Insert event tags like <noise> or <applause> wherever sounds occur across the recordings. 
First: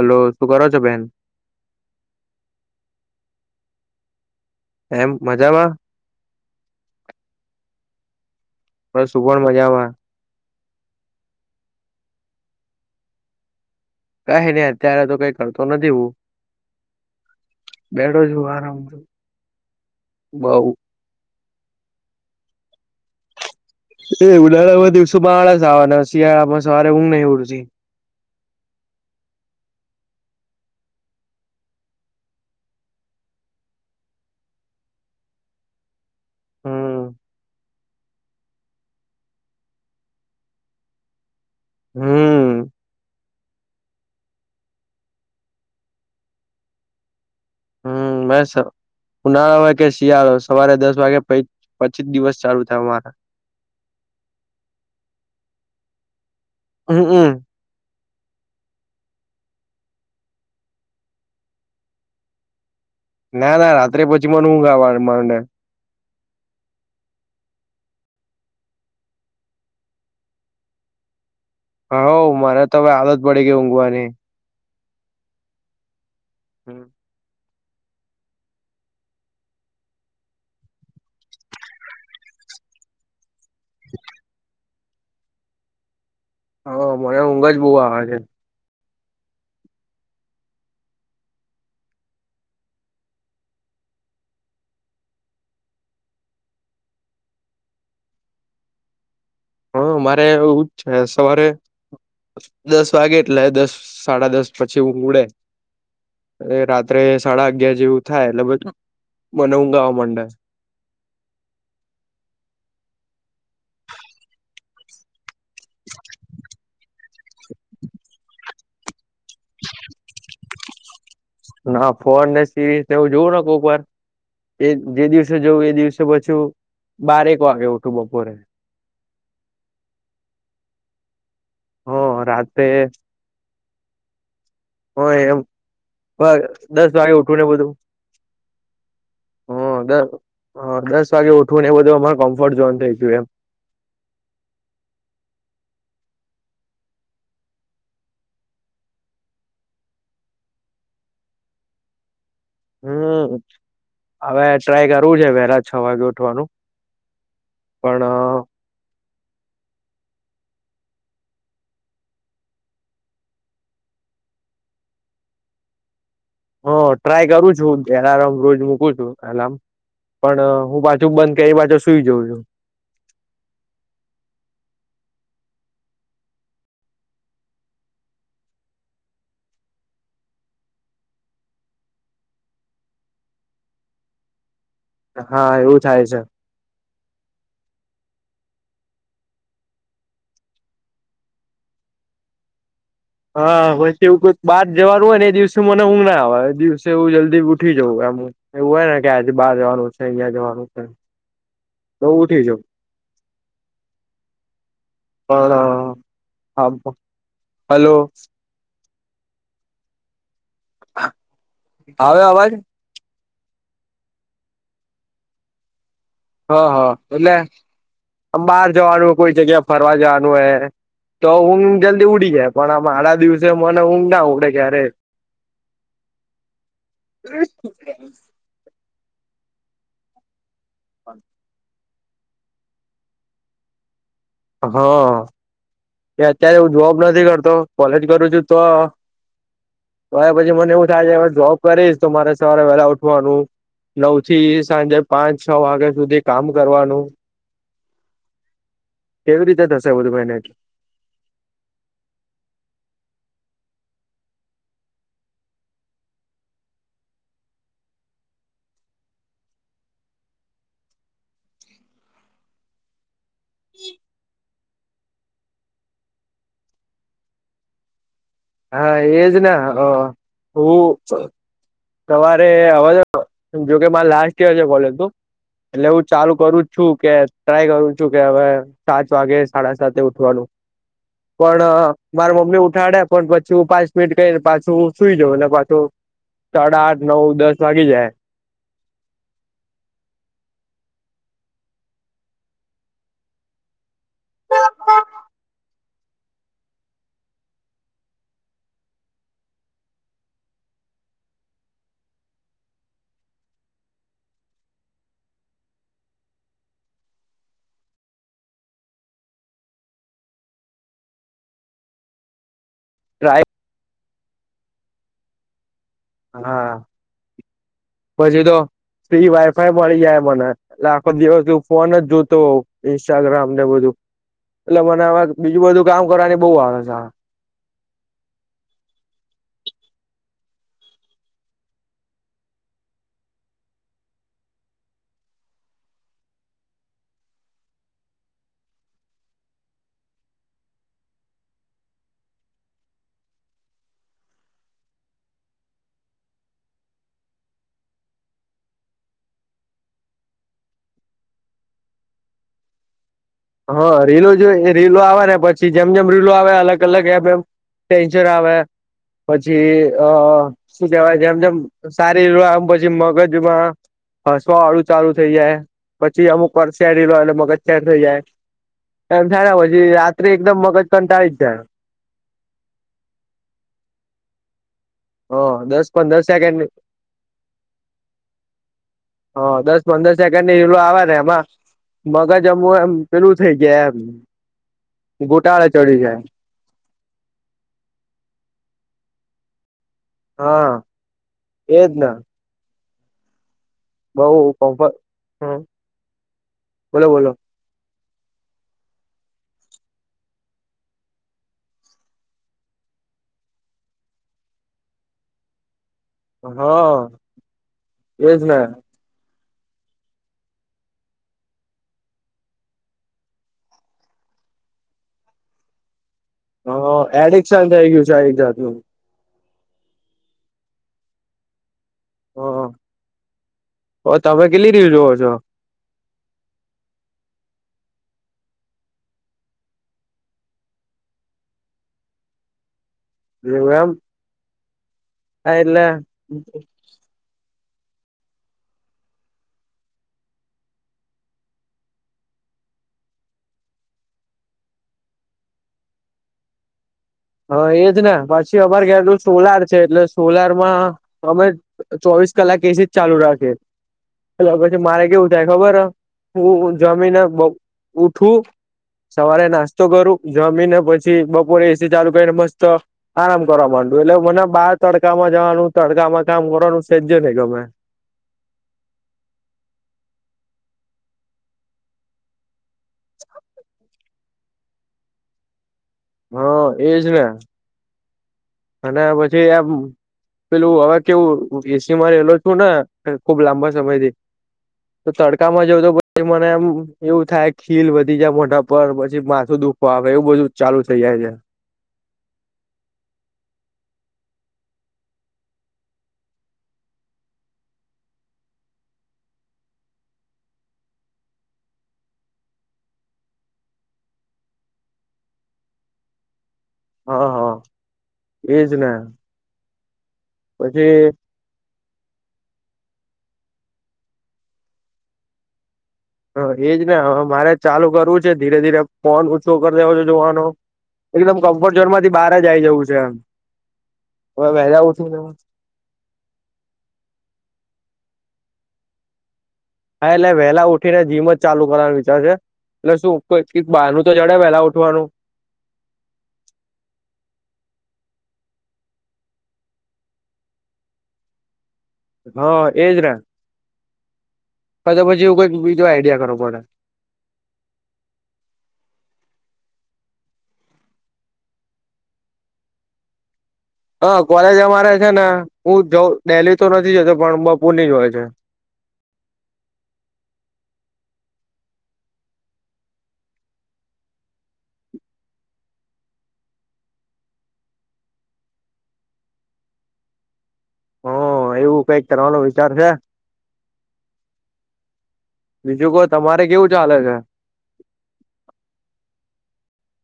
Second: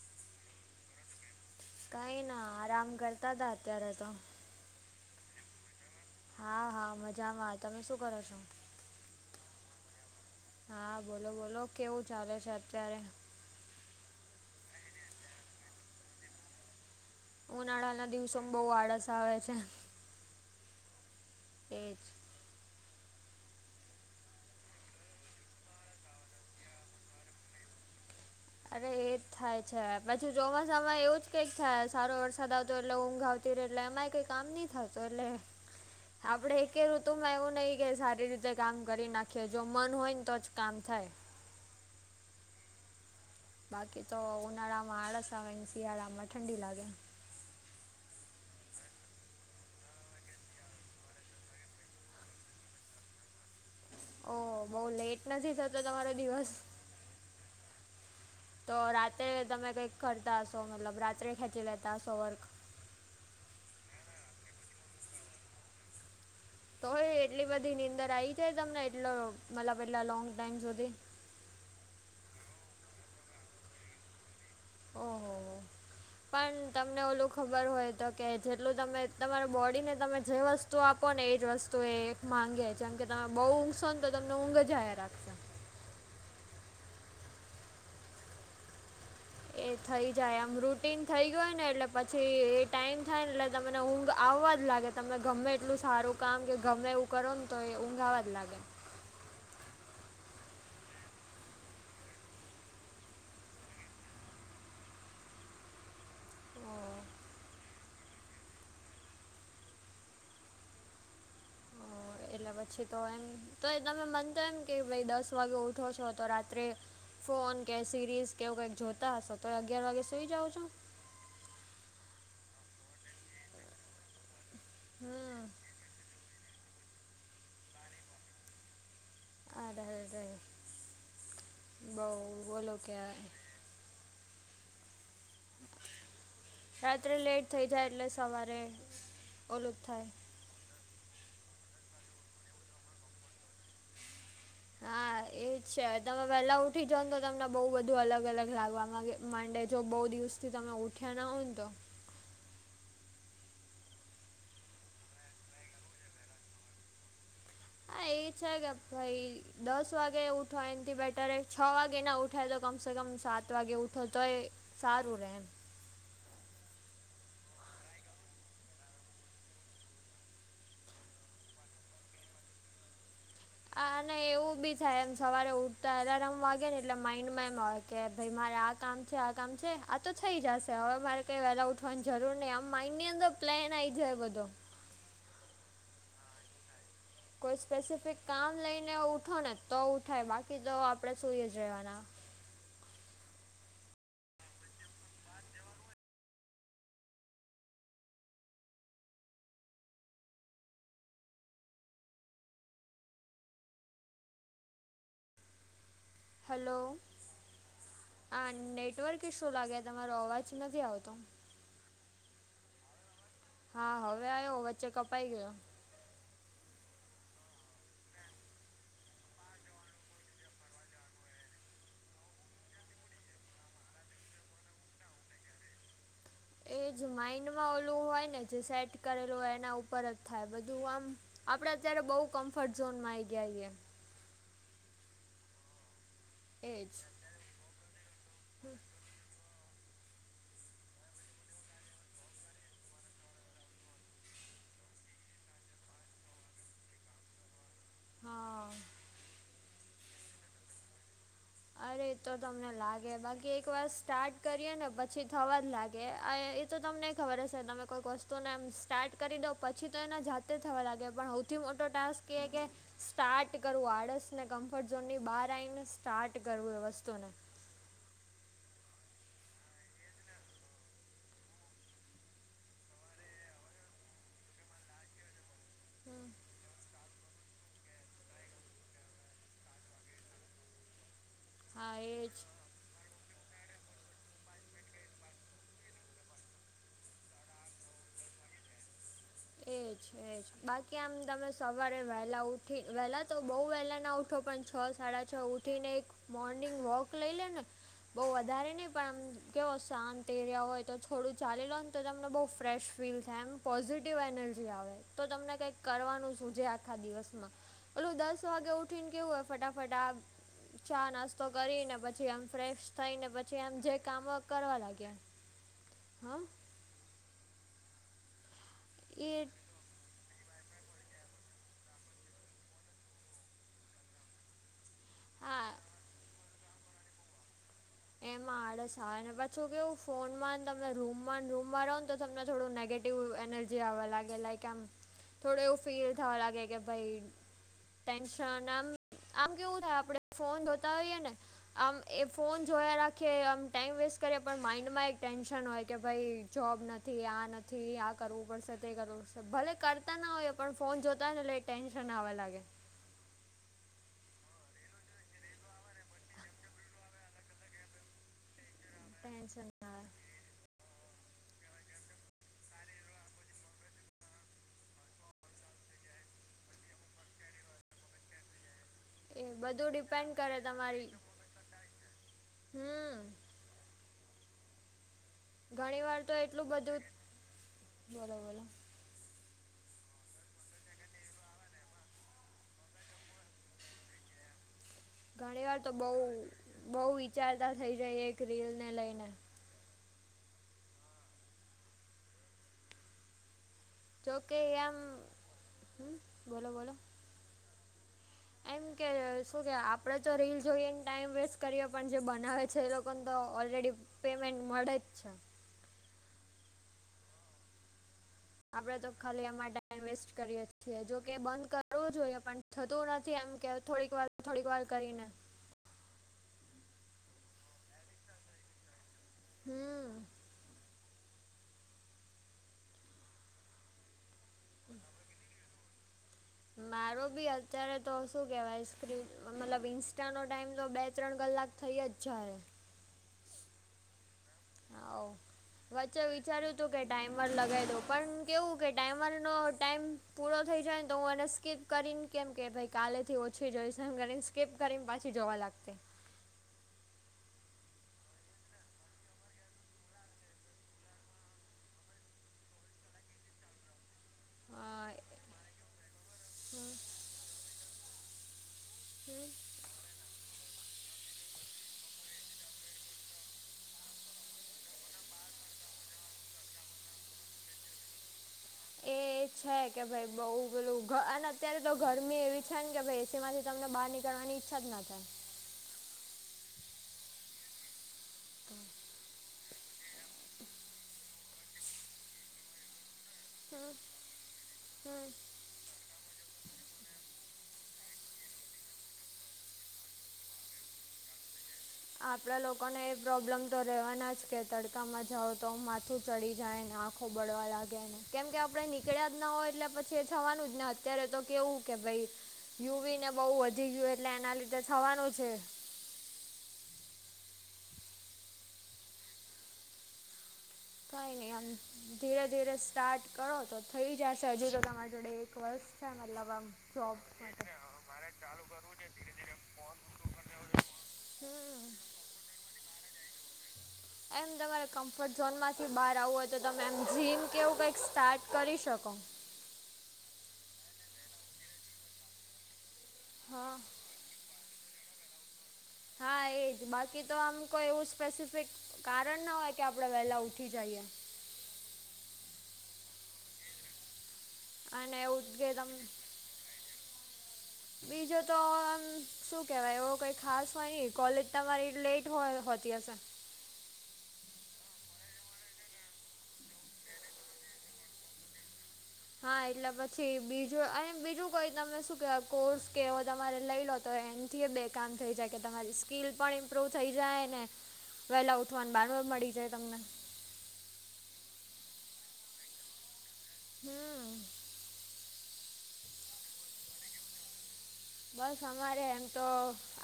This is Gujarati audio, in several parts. હલો શું કરો છો બેન કઈ ના આરામ કરતા હતા અત્યારે તો એમ મજામાં હા હા મજામાં આવે તમે શું કરો છો. પણ શું પણ મજામાં હા બોલો બોલો કેવું ચાલે છે અત્યારે કઈ નઈ અત્યારે તો કઈ કરતો નથી હુ ઉનાળાના છું દિવસોમાં બહુ આરામ આળસ આવે છે, બઉ તેજ એ ઉનાળામાં દિવસોમાંળાસવાના શિયાળામાં સવારે ઊઘ નહ ઉડ અરે એજ થાય છે પછી ચોમાસામાં એવું જ કઈક થાય સારો વરસાદ આવતો એટલે ઊંઘ આવ એટલે એમાંય કઈ કામ નઈ થત એટલે આપડે એક હમ ઋતુમાં એવું નહીિ કે સારી રીતે કામ કરી નાખીએ જો મન હોય ને તો જ કામ થાય. હમ્મ બાકી તો ઉનાળા માં આળસ આવેન શિયાળા માં ઠંડી લાગે. હમ મેસ ઉનાળા હોય કે શિયાળો સવારે દસ વાગે પ પછી જ દિવસ ચાલુ થાયમારા ઓ બહ લેટ નથી થતો તમારો દિવસ હમ્મ હમ્મ તો રાતે તમે કંઈક કરતા હશો મતલબ રાત્રે ખેંચી લેતા હશો વર્ક ના ના રાત્રે પછી મન ઊંઘ આવા મને. તો હવે એટલી બધી નીંદર આવી જાય તમને એટલો મતલબ એટલા લોંગ ટાઈમ સુધી. હવ મને તો હવે આદત પડી ગઈ ઊંઘવાની. ઓહોહો પન તમને ઓલું ખબર હોય તો કે જેટલું તમે તમારા બોડીને તમે જે વસ્તુ આપો ને એ જ વસ્તુ એ માગે ચમ કે તમે બહુ ઊંઘશોને તો તમને ઊંઘ જ આયા રાખશે. હવ મને ઊંઘ જ બહુ આવે છે. એ થઈ જાય આમ રૂટીન થઈ ગય ને એટલે પછી એ ટાઇમ થાય ને એટલે તમને ઊંઘ આવવા જ લાગે. તમે ગમે એટલું સારું કામ કે ગમે એવું કરો ન તો એ ઊંઘ આવવા જ લાગે. હા મારે એવુંજ છે સવારે દસ વાગે એટલે દસ સાડા દસ પછી ઊંઘ ઉડે. એ અ, રાત્રે સાડા અગયાર જેવું થાય એટલે બ મને ઊંઘ આવા મંડે. એટલે પછી તો એમ તો એ તમે મન તો એમ કે ભઈ દસ વાગે ઉઠો છો તો રાત્રે ફોન કે સિરીઝ કેવું કઈક જોતા હશો તો અગિયાર વાગે સુઈ જાવ છો? ના ફોન ને સિરીઝ ને એવું જોવું ન કોકવાર. એ જે દિવસે હમ જવું એ દિવસે પછું બારેક વાગે ઉઠું બપોરે. આ દહે દહે હ રાત્રે હ એમ બ દસ વાગે રાત્રે ઉઠું ને લેટ થઈ બધું જાય એટલે સવારે હ ઓલું જ દ થાય હ દસ વાગે ઉઠવું ને એ બધું અમાર કમ્ફર્ટ ઝોન થઈ ગયું એમ. હા એજ છે તમે વેલા ઉઠી જોઉન તો તમને બહુ બધું અલગ અલગ લાગવા માંગે. મંડે જો બહુ દિવસથી તમે ઉઠ્યા ના હોય ન તો. હમ હવે ટ્રાય કરવું છે વહેલા છ વાગે ઉઠવાનું. પણ હા એ છે ગ ભઈ દસ વાગે ઉઠવા એનથી બેટરે છ વાગે ના ઉઠાય તો કમ સે કમ સાત વાગે ઉઠ ઠું તો એ સારું રે એમ. હ ટ્રાય કરું છું એલારામ રોજ મૂકું છું એલાર્મ. પણ હું પાછુ બંધ કે એ બાછુ સુઈ જઉં છું. આ અને એવું બી થાય એમ સવારે ઉઠતા એલારામ વાગે ને એટલે માઇન્ડમાં એમ હોય કે ભઈ મારે આ કામ છે આ કામ છે આ તો થઈ જશે હવે મારે કઈ વેલા ઉઠવાન જરૂર નહીં આમ માઇન્ડની અંદર પ્લેન આવી જાય બધો. હા એવું થાય છે. કોઈ સ્પેસિફિક કામ લઈને ઉઠો ને તો ઉઠાય બાકી તો આપડે સુઈએ જ રહેેવાના. હા પછી એવું કોઈઈ બાર જવાનું હોય ને એ દિવસે મને ઊઘ ના આવે એ દિવસે એવું જલ્દી ઉઠી જવ આમ. એવું હોય ને કે આજે બાર જવાનું છે અહિયાં જવાનું છે. તો ઉઠી જઉં પણ હલો હલો આ નેટવર્ક ઇશું લાગે તમારો અવાજ નથી આવતો. આવે અવાજ. હા હવે આયો વચ્ચે કપાઈ ગયો. હા હા એટલે આ બહાર જવાનું હો કોઈ જગ્યા ફરવા જવાનું હોય હે. તો ઊંઘ જલ્દી ઉડી જાય પણ આમ આડા દિવસે મને ઊંઘ ના ઉડે ક્યારેય. એજ માઈન્ડમાં ઓલું હોય ને જે સેટ કરેલું હોય એના ઉપર જ થાય બધું આમ આપડે અત્યારે બહુ કમ્ફર્ટ ઝોનમાં આઈ ગ્યા હિયે. હા એ અત્યારે હું એ જ જોબ નથી કરતો કોલેજ કરું છું તો તોય પછી મને એવું થાય છે હ જોબ કરીશ તો મારે સવારે વહેલા ઉઠવાનું. નવ થી સાંજે પાંચ છ વાગ્યા સુધી કામ કરવાનું. હા. કેવી રીતે થસે બધુ મેંનેજ? અરે, એતો તમને લાગે, બાકી એક વાર સ્ટાર્ટ કરીએ ને પછી થવા જ લાગે. આ આ એ તો તમને ખબર હસે, તમે કોઈક વસ્તુને એમ સ્ટાર્ટ કરી દો, પછી તો એના જાતે જ થવા લાગે, પણ હાઉ સૌથી મોટો ટાસ્ક એ, કે સ્ટાર્ટ કરવું. આળસને કમ્ફર્ટ ઝોનની બહાર આઈને સ્ટાર્ટ કરવું એ વસ્તુ ને. હા એજ ના, એ હું સો સવારે હવાજ. જોકે મારે લાસ્ટ યર છે કોલેજ નું, એટલે હું ચાલુ કરું જછું, કે ટ્રાય કરું છું કે હવે. સાત વાગે, સાડા સાતે ઉઠવાનું. પણ હા એ જ મારા મમ્મી ઉઠાડે, પણ પછી હું પાંચ મિનિટ કહી પાછું સુઈ જઉ પાછું. સાડા આઠ નવ દસ વાગી જાય. એજ, એજ. બાકી, આમ તમે સવારે વહેલા ઉઠી વેલા તો બઉ વહેલા ના ઉઠો પણ છ છ, સાડા છ ઉઠીને, એક મોર્નિંગ વોક લઈ લે ને. બહુ વધારે નહીં, પણ આમ કેવો શાંત એરિયા હોય, તો થોડું ચાલી લોન તો તમને બહુ ફ્રેશ ફીલ થાય, એમ પોઝિટિ ટીવ એનર્જી આવે, તો તમને કઈક કરવાનું સુજે આખા દિવસમાં. ઓલું દસ વાગે ઉઠીન કેવું હોય, ફટાફટ આ ચા નાસ્તો કરીને, પછી આમ ફ્રેશ થઈને ટ્રાય પછી આમ જે કામો કરવા લાગીએ. હા, પછી તો ફ્રી એ વાયફાઈ. મળી જાય મને, એટલે આખો દિવસ હું ફોન જ જોતો હોઉ, ઇન્સ્ટાગ્રામ ને બધું. એટલે મને હવે બીજું હા બધું કામ કરવાની બહુ આવે. એમાં આળસ આવે, અને પછું કેવું, ફોનમા ન તમે રૂમ રૂમમાં રહો ન તો તમને થોડું નેગેટી એવું એનર્જી આવવા લાગે, લાઈક આમ, થોડું એવું ફીલ થવા લાગે કે, ભાઈ ટેન્શન, આમ, આમ કેવું થાય, આપણે ફોન જોતા હોઈએ ને આમ એ ફોન જોયા રાખીએ, આમ ટાઈમ વેસ્ટ કરીએ, પણ માઈન્ડમાં એક ટેન્શન હોય કે, ભાઈ, જોબ નથી, આ નથી. થી આ કરવું પડશે, તે કરવું પડશે. ભલે, કરતા ના હોયએ, પણ ફોન જોતા હોય ને એટલે ટેન્શન આવવા લાગે. હા, રીલો, જો રીલો આવે ને, પછી જેમ જેમ રીલો આવે અલગ અલગ એમ એમ ટેન્જર આવે પછી ટેન્શન અ. આવે શું કેવાય છે, જેમ જેમ સારી રિલો આવે પછી મગજમાં હસવા વાળું ચાલું થઇ જાય, પછી અમુક વાર સેડ રીલો આવે, એટલે મગજ સેડ થઈ જાય. એમ એ થાય ને બધું પછી રાત્રે ડિપેન્ડ કરે એકદમ મગજ તમારી કંટાળી જ જાય. હમ. હ, દસ ઘણી વાર પંદર તો એટલું સેકન્ડ બધું બોલો બોલો હ, દસ પંદર સેકન્ડની રીલો આવેને, એમાં મગજ અમું એમ પેલું થઇ જાય એમ, ઘણી ગોટાળે વાર તો ચડી બહુ જાય. બહુ વિચારતા થઇ જાઇએ, એક રીલ ને લઈને. હા, એજ ના. જોકે કમ્ફર્ટ એમ, હમ હ, બોલો, બોલો. એમ કે, શું કેવાય આપણે તો રીલ જોઈએન ટાઈમ વેસ્ટ કરીએ, પણ જે બનાવે છે એ લોકોને તો ઓલરેડી પેમેન્ટ મળે જ છે હા, એજ ને! આપણે તો ખાલી એમાં ટાઈમ વેસ્ટ કરીએ છીએ, જોકે બંધ કરવું જોઈએ, પણ થતું નથી એમ કે થોડીક વાર થોડીક વાર કરીને. હ એડિક્શન થઇ ગયું છે આ એક જાત નું. હું. હ, હ, તમે કેટલી રીલ જુવો છો? મારો બી અત્યારે તો શું કેહેવાય, સ્ક્રીન મતલબ ઈઇન્સ્ટાનો ટાઈમ તો બે ત્રણ કલાક થઈ અજ જાય. થ્યુ એમ? હો હા એટલે વચે વિચાર્યું. તુ કે ટાઈમર લગાવી દઉં પણ કેવું કે ટાઈમરનો ટાઈમ પૂરો થઈ જાય ને તો હું અનેને સ્કીપ કરીને કેમ કે ભાઈ કાલેથી ઓછી જોઈશ એમ કરીને સ્કીપ કરીને પાછી જોવા લાગતી. હા એજને પછી અમારે ઘેરનો સોલાર છે એટલે સોલાર માં અમે. ચોવીસ કલાક એસી જ ચાલુ રાખે એટલુ પછી અ, મારે કેવું થાય ખબર હ. હું જમીને બ ઉઠું. સવારે નાસ્તો કરું જમીને પછી બપોરે એસી ચાલુ કરીને મસ્ત આરામ કરવા માંડું એટલે મને બાર તડકામાં જવાનું તડકામાં કામ કરવાનું સેજે ન‌ઇ ગમે. એ છે કે ભાઈ બઉ પેલું અને અત્યારે તો ગરમી એવી છે ને કે ભાઈ. તેમાંથી તમને બહાર નીકળવાની ઈચ્છા જ ના થાય. હા એજને. અને પછી એમ. પેલું હવે કેવું એસી માં રહેલો છું ને ખુબ લાંબા સમય થાય થી તો તડકામાં જ. તો પછે મને એમ એવું થાય ખીલ વધી જાય મોઢા પર પછી માથું દુઃખ હ હવે એવું બધુ ચાલુ થઈ જાય છે. આપણા લોકોને એ પ્રોબ્લેમ તો રહેવાના જ કે તડકામાં જાવ તો માથું ચડી જાય ને આમ. ખોબડવા લાગે એને કેમ કે આપડે નીકળ્યા જ ના હોય એટલે પછી એ થવાનું જ ને અત્યારે તો કેવું કે ભાઈ યુવી ને બહુ વધી ગયું એટલે એના લીધે થવાનું છે. હા હા ઇજ ને પછી. કંઈ નહીં આમ ધીરે ધીરે સ્ટાર્ટ કરો તો થઈ જશે હજુ તો તમારી જોડે એક વર્ષ મતલબ આ એજ ને જોબ મારે ચાલુ કરવું મારે છે ધીરે ચાલુ <inaudible> ધીરે કરવું છેરે ફોન ફ ઓછો કરી દેવો છે જોવાનો એકદમ કમ્ફર્ટ ઝોન માંથી બહાર જ આવી જવું છે એમ. હવે એમ વહેલા તમારે ઉઠીને કમ્ફર્ટ હા ઝોન માં. કે બહાર આવવું હોય તો તમે એમ જીમ કેવું કંઈક સ્ટાર્ટ કરી શકો. હા એટલે વહેલા ઉઠી ને જીમ જ ચાલુ કરવાનું વિચાર છે એટલે શું કો‌ઇ કઈ હા બાર. તો જડે પેલા ઉઠવાનું. હા એજ બાકી તો આમ કોઈ એવું સ્પેસિફિક. કારણ ના હોય કે આપણે વહેલા ઉઠી જઈએ. હા એજ ને. ક તો અને પછી એવું કઈક કે બીજું તમ આઈડિયા કરવો પડે. બીજું તો આમ શું કહેવાય એવો કંઈ ખાસ હોય નહીં કોલેજ તમારી લેટ હોય હોતી હશે. હ કોલેજ અમારે છે ને હું જઉં દેલી તો નથી જતો પણ બપોર ની જ હોય છે હા એટલે પછી બીજું આએમ બીજું કોઈ તમે શું કેવાય કોર્સ કે એવો તમારે લઈ લો. તો એમથી બે કામ થઈ જાય કે તમારી સ્કીિલ પણ ઇમ્પ્રૂવ થઈ જાય ને. વહેલા ઉઠવાને બાનુ મળી જાય તમને હા એવું કઈક કરવાનો વિચાર છે. હું. બીજું કો તમારે કેવું ચાલે છે. બસ અમારે એમ તો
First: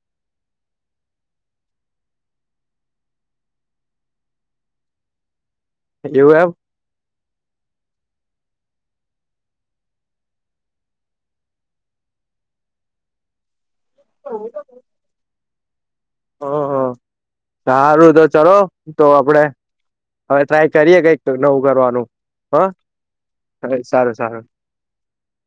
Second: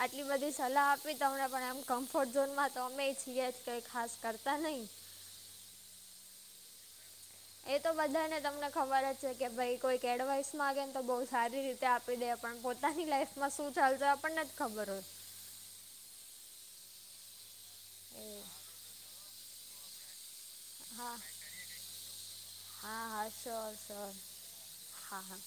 આટલી બધી સલાહ આપી તમને પણ એમ કમ્ફર્ટ ઝોનમાં તો અમે જ. કિ આજ ક‌ઇ ખાસ કરતા નહીં. એવું એમ. એ તો બધાને તમને ખબર જ છે. કે ભાઈ કોઈક એડવાઈસ માંગે ને તો બહુ સારી રીતે આપે. આપી દે પણ પોતાની લાઈફમાં શું ચાલશે આપને નથી ખબર હોએ. હ હ સારું તો એ ચલો તો આપડે. હવે ટ્રાય કરીએ હા કઈક નવું કરવાનું હ હા હા શ્યોર હવે શ્યોર સારું સારું હા હા